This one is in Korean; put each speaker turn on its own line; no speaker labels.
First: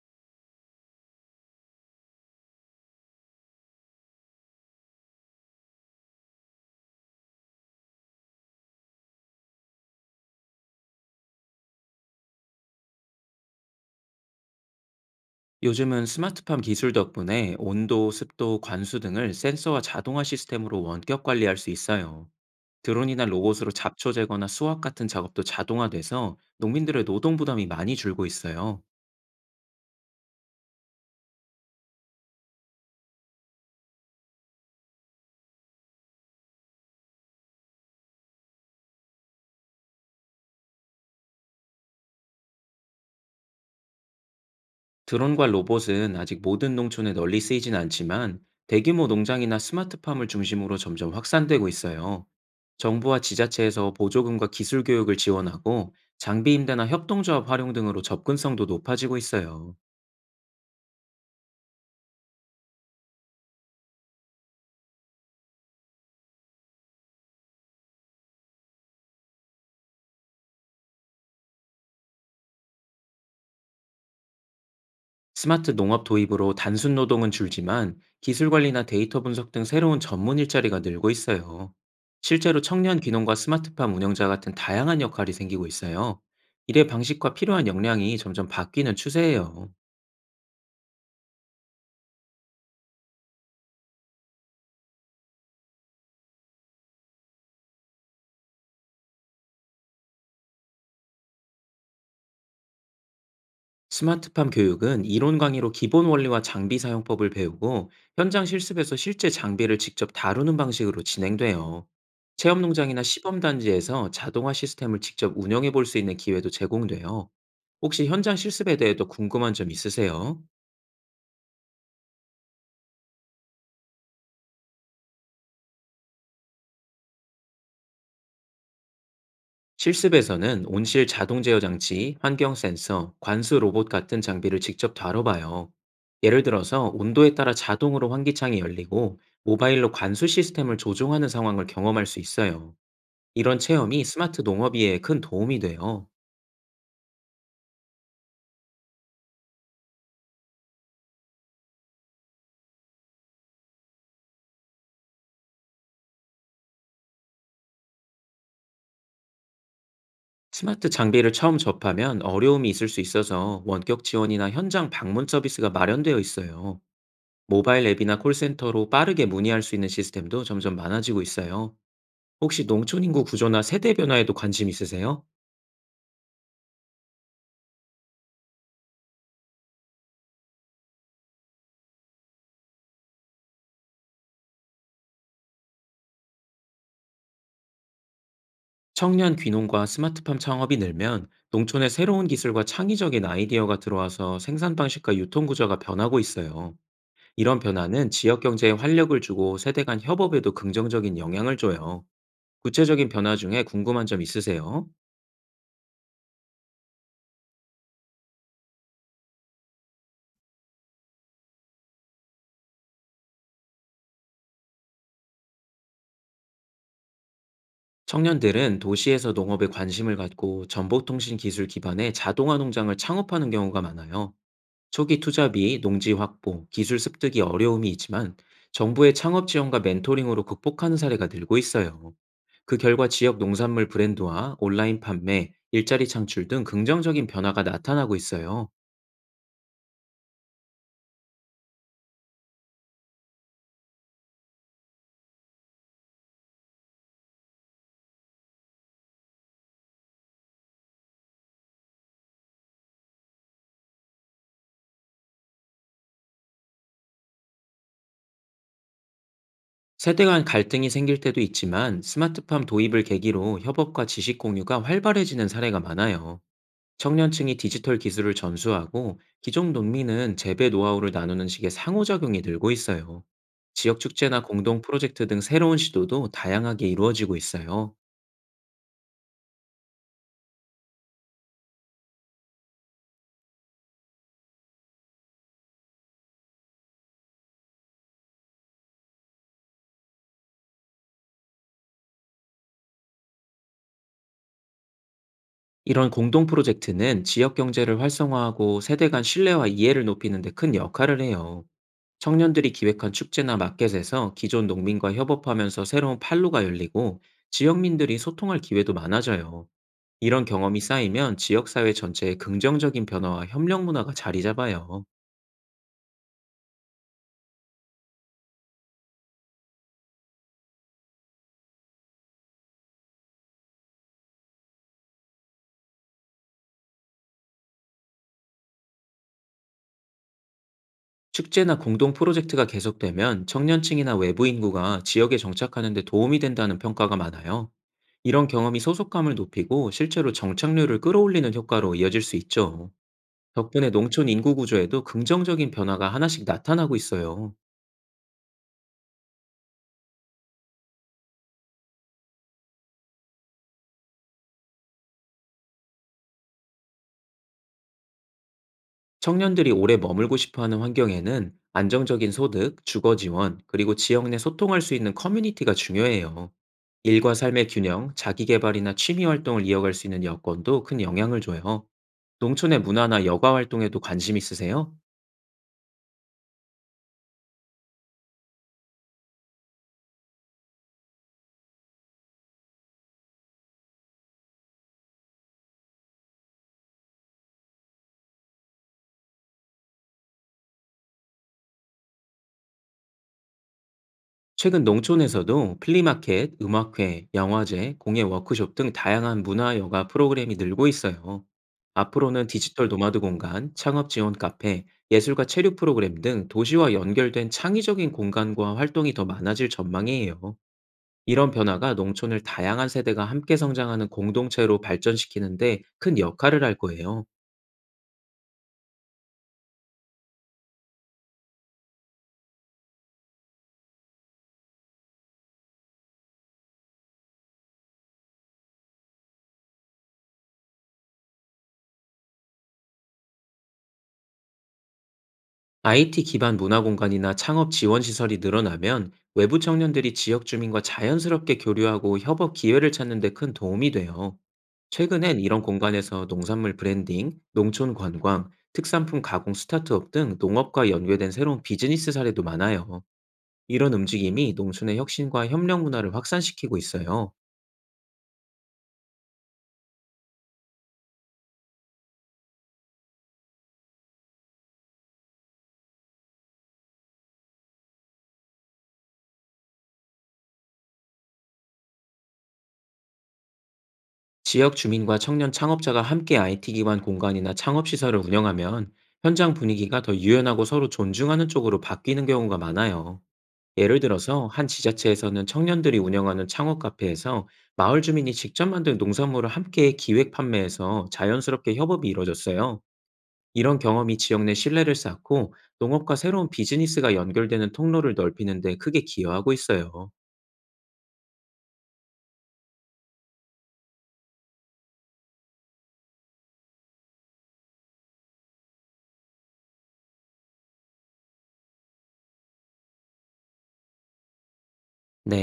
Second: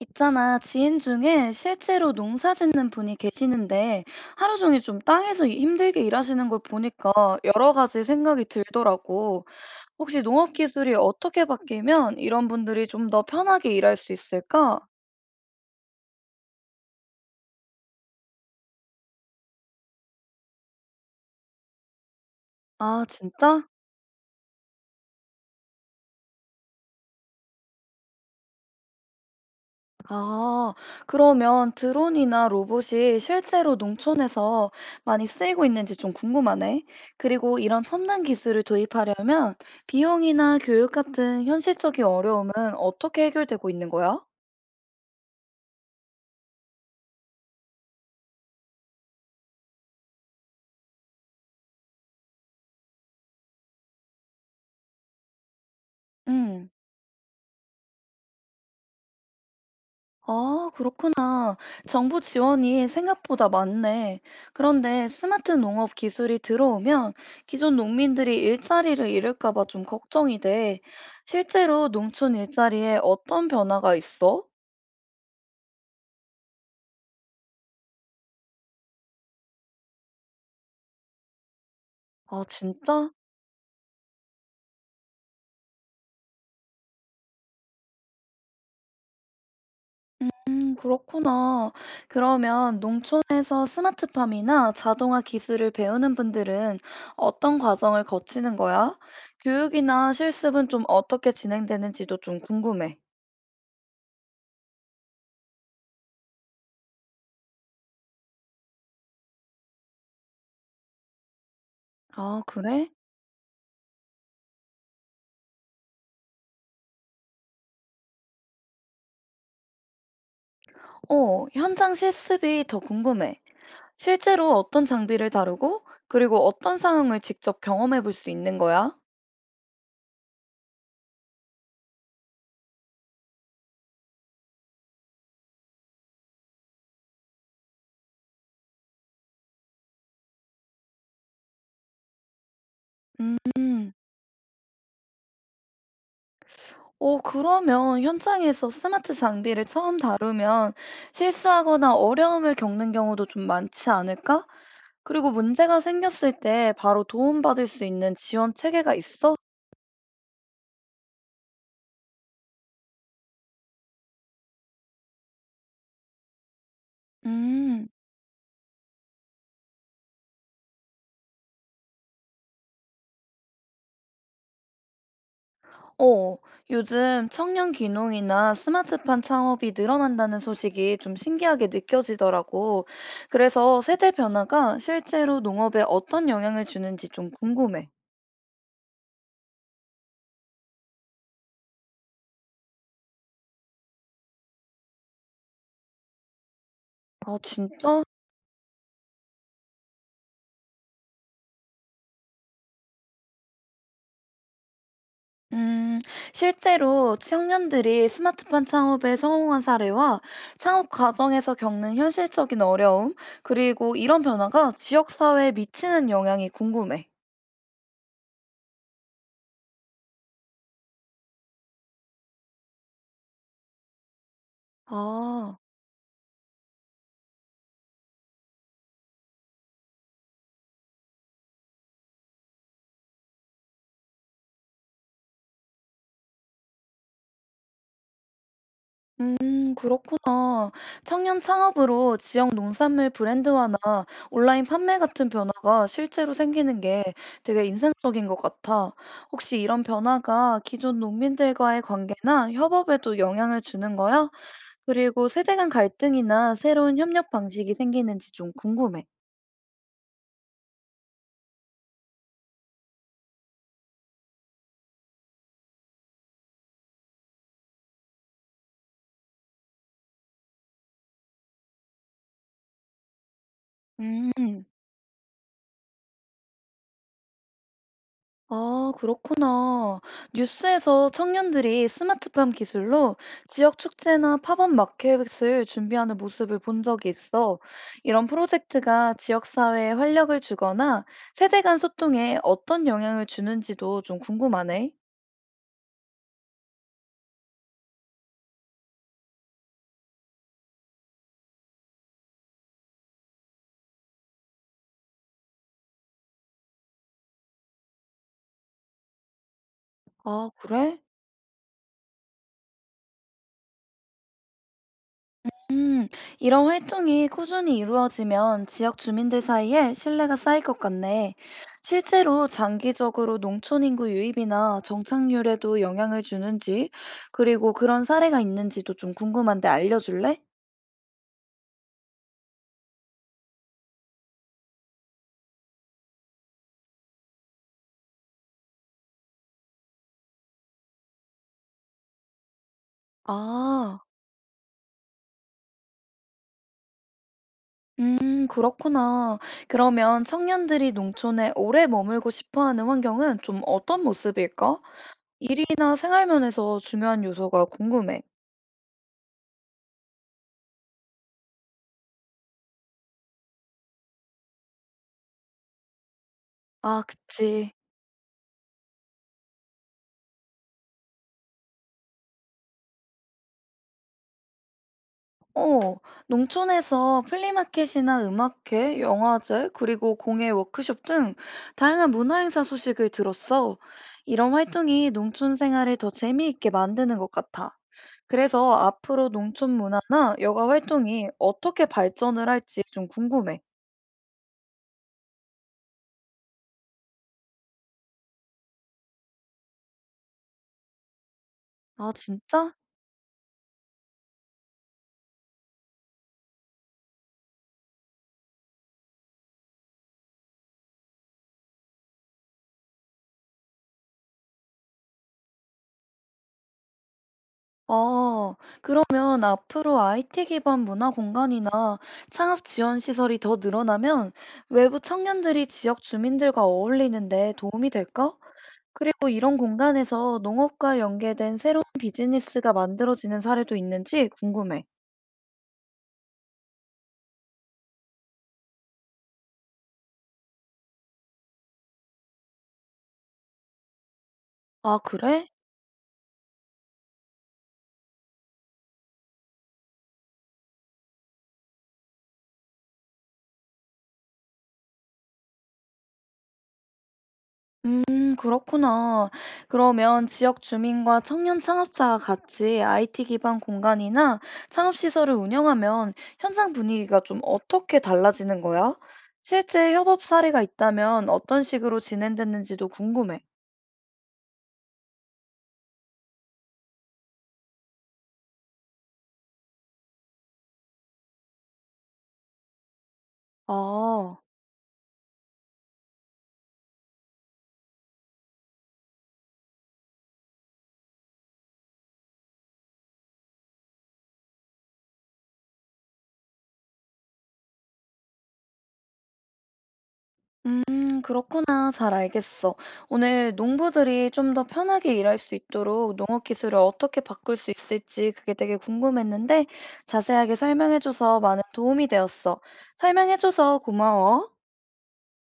있잖아, 지인 중에 실제로 농사 짓는 분이 계시는데 하루 종일 좀 땅에서 힘들게 일하시는 걸 보니까 여러 가지 생각이 들더라고. 혹시 농업 기술이 어떻게 바뀌면 이런 분들이 좀 더 편하게 일할 수 있을까?
요즘은 스마트팜 기술 덕분에 온도, 습도, 관수 등을 센서와 자동화 시스템으로 원격 관리할 수 있어요.
아,
드론이나
진짜?
로봇으로 잡초 제거나 수확 같은 작업도 자동화돼서 농민들의 노동 부담이 많이 줄고 있어요.
아, 그러면 드론이나 로봇이 실제로 농촌에서 많이 쓰이고 있는지 좀 궁금하네. 그리고 이런 첨단 기술을 도입하려면 비용이나 교육 같은 현실적인 어려움은 어떻게 해결되고 있는 거야?
드론과 로봇은 아직 모든 농촌에 널리 쓰이진 않지만 대규모 농장이나 스마트팜을 중심으로 점점 확산되고 있어요. 정부와 지자체에서 보조금과 기술 교육을 지원하고 장비
음.
임대나 협동조합 활용 등으로 접근성도 높아지고 있어요.
아, 그렇구나. 정부 지원이 생각보다 많네. 그런데 스마트 농업 기술이 들어오면 기존 농민들이 일자리를 잃을까 봐 좀 걱정이 돼. 실제로 농촌 일자리에 어떤 변화가 있어?
스마트 농업 도입으로 단순 노동은 줄지만 기술 관리나 데이터 분석 등 새로운 전문 일자리가 늘고 있어요.
아,
실제로 청년
진짜?
귀농과 스마트팜 운영자 같은 다양한 역할이 생기고 있어요. 일의 방식과 필요한 역량이 점점 바뀌는 추세예요.
그렇구나. 그러면 농촌에서 스마트팜이나 자동화 기술을 배우는 분들은 어떤 과정을 거치는 거야? 교육이나 실습은 좀 어떻게 진행되는지도 좀 궁금해.
스마트팜 교육은 이론 강의로 기본 원리와 장비 사용법을 배우고, 현장 실습에서 실제 장비를 직접 다루는 방식으로 진행돼요.
아,
체험
그래?
농장이나 시범 단지에서 자동화 시스템을 직접 운영해 볼 수 있는 기회도 제공돼요. 혹시 현장 실습에 대해 도 궁금한 점 있으세요?
어, 현장 실습이 더 궁금해. 실제로 어떤 장비를 다루고, 그리고 어떤 상황을 직접 경험해 볼 수 있는 거야?
실습에서는 온실 자동 제어 장치, 환경 센서, 관수 로봇 같은 장비를 직접 다뤄봐요. 예를 들어서 온도에 따라 자동으로 환기창이 열리고, 모바일로 관수 시스템을 조종하는 상황을 경험할 수 있어요. 이런
음.
체험이 스마트 농업이에 큰 도움이 돼요.
오, 그러면 현장에서 스마트 장비를 처음 다루면 실수하거나 어려움을 겪는 경우도 좀 많지 않을까? 그리고 문제가 생겼을 때 바로 도움받을 수 있는 지원 체계가 있어?
스마트 장비를 처음 접하면 어려움이 있을 수 있어서 원격 지원이나 현장 방문 서비스가 마련되어 있어요. 모바일
음,
앱이나 콜센터로 빠르게 문의할 수 있는 시스템도 점점 많아지고 있어요. 혹시 농촌 인구 구조나 세대 변화에도 관심 있으세요?
어, 요즘 청년 귀농이나 스마트팜 창업이 늘어난다는 소식이 좀 신기하게 느껴지더라고. 그래서 세대 변화가 실제로 농업에 어떤 영향을 주는지 좀 궁금해.
청년 귀농과 스마트팜 창업이 늘면 농촌에 새로운 기술과 창의적인 아이디어가 들어와서 생산 방식과 유통 구조가 변하고 있어요.
아,
이런
진짜?
변화는 지역 경제에 활력을 주고 세대 간 협업에도 긍정적인 영향을 줘요. 구체적인 변화 중에 궁금한 점 있으세요?
음, 실제로 청년들이 스마트폰 창업에 성공한 사례와 창업 과정에서 겪는 현실적인 어려움, 그리고 이런 변화가 지역사회에 미치는 영향이 궁금해.
청년들은 도시에서 농업에 관심을 갖고 전복통신 기술 기반의 자동화 농장을 창업하는 경우가 많아요. 초기 투자
아,
비, 농지 확보, 기술 습득이 어려움이 있지만 정부의 창업 지원과 멘토링으로 극복하는 사례가 늘고 있어요. 그 결과 지역 농산물 브랜드와 온라인 판매, 일자리 창출 등 긍정적인 변화가 나타나고 있어요.
그렇구나. 청년 창업으로 지역 농산물 브랜드화나 온라인 판매 같은 변화가 실제로 생기는 게 되게 인상적인 것 같아. 혹시 이런 변화가 기존 농민들과의 관계나 협업에도 영향을 주는 거야? 그리고 세대 간 갈등이나 새로운 협력 방식이 생기는지 좀 궁금해.
세대 간 갈등이 생길 때도 있지만 스마트팜 도입을 계기로 협업과 지식 공유가 활발해지는 사례가 많아요. 청년층이 디지털 기술을 전수하고 기존 농민은 재배 노하우를 나누는 식의 상호작용이 늘고 있어요. 지역 축제나
음,
공동 프로젝트 등 새로운 시도도 다양하게 이루어지고 있어요.
아, 그렇구나. 뉴스에서 청년들이 스마트팜 기술로 지역 축제나 팝업 마켓을 준비하는 모습을 본 적이 있어. 이런 프로젝트가 지역 사회에 활력을 주거나 세대 간 소통에 어떤 영향을 주는지도 좀 궁금하네.
이런 공동 프로젝트는 지역 경제를 활성화하고 세대 간 신뢰와 이해를 높이는 데 큰 역할을 해요. 청년들이 기획한 축제나 마켓에서 기존 농민과 협업하면서 새로운 판로가 열리고, 지역민들이 소통할 기회도 많아져요. 이런
아,
경험이
그래?
쌓이면 지역사회 전체에 긍정적인 변화와 협력 문화가 자리 잡아요.
음, 이런 활동이 꾸준히 이루어지면 지역 주민들 사이에 신뢰가 쌓일 것 같네. 실제로 장기적으로 농촌 인구 유입이나 정착률에도 영향을 주는지, 그리고 그런 사례가 있는지도 좀 궁금한데 알려줄래?
축제나 공동 프로젝트가 계속되면 청년층이나 외부 인구가 지역에 정착하는 데 도움이 된다는 평가가 많아요. 이런 경험이 소속감을 높이고 실제로 정착률을 끌어올리는 효과로 이어질 수 있죠. 덕분에
아,
농촌 인구 구조에도 긍정적인 변화가 하나씩 나타나고 있어요.
그렇구나. 그러면 청년들이 농촌에 오래 머물고 싶어 하는 환경은 좀 어떤 모습일까? 이나 생활면에서 중요한 요소가 궁금해.
청년들이 오래 머물고 싶어 하는 환경에는 안정적인 소득, 주거 지원, 그리고 지역 내 소통할 수 있는 커뮤니티가 중요해요.
아,
일과 삶의
그치.
균형, 자기 개발이나 취미 활동을 이어갈 수 있는 여건도 큰 영향을 줘요. 농촌의 문화나 여가 활동에도 관심 있으세요?
어, 농촌에서 플리마켓이나 음악회, 영화제, 그리고 공예 워크숍 등 다양한 문화행사 소식을 들었어. 이런 활동이 농촌 생활을 더 재미있게 만드는 것 같아. 그래서 앞으로 농촌 문화나 여가 활동이 어떻게 발전을 할지 좀 궁금해.
최근 농촌에서도 플리마켓, 음악회, 영화제, 공예 워크숍 등 다양한 문화 여가 프로그램이 늘고 있어요.
아,
앞으로는
진짜?
디지털 노마드 공간, 창업 지원 카페, 예술가 체류 프로그램 등 도시와 연결된 창의적인 공간과 활동이 더 많아질 전망이에요. 이런 변화가 농촌을 다양한 세대가 함께 성장하는 공동체로 발전시키는데 큰 역할을 할 거예요.
아, 그러면 앞으로 IT 기반 문화 공간이나 창업 지원 시설이 더 늘어나면 외부 청년들이 지역 주민들과 어울리는데 도움이 될까? 그리고 이런 공간에서 농업과 연계된 새로운 비즈니스가 만들어지는 사례도 있는지 궁금해.
IT 기반 문화 공간이나 창업 지원 시설이 늘어나면 외부 청년들이 지역 주민과 자연스럽게 교류하고 협업 기회를 찾는 데 큰 도움이 돼요.
아,
최근엔
그래?
이런 공간에서 농산물 브랜딩, 농촌 관광, 특산품 가공 스타트업 등 농업과 연계된 새로운 비즈니스 사례도 많아요. 이런 움직임이 농촌의 혁신과 협력 문화를 확산시키고 있어요.
그렇구나. 그러면 지역 주민과 청년 창업자가 같이 IT 기반 공간이나 창업 시설을 운영하면 현장 분위기가 좀 어떻게 달라지는 거야? 실제 협업 사례가 있다면 어떤 식으로 진행됐는지도 궁금해.
지역 주민과 청년 창업자가 함께 IT 기반 공간이나 창업 시설을 운영하면 현장 분위기가 더 유연하고 서로 존중하는 쪽으로 바뀌는 경우가 많아요. 예를
아.
들어서 한 지자체에서는 청년들이 운영하는 창업 카페에서 마을 주민이 직접 만든 농산물을 함께 기획 판매해서 자연스럽게 협업이 이뤄졌어요. 이런 경험이 지역 내 신뢰를 쌓고 농업과 새로운 비즈니스가 연결되는 통로를 넓히는 데 크게 기여하고 있어요.
그렇구나. 잘 알겠어. 오늘 농부들이 좀 더 편하게 일할 수 있도록 농업 기술을 어떻게 바꿀 수 있을지 그게 되게 궁금했는데 자세하게 설명해줘서 많은 도움이 되었어. 설명해줘서 고마워.
네.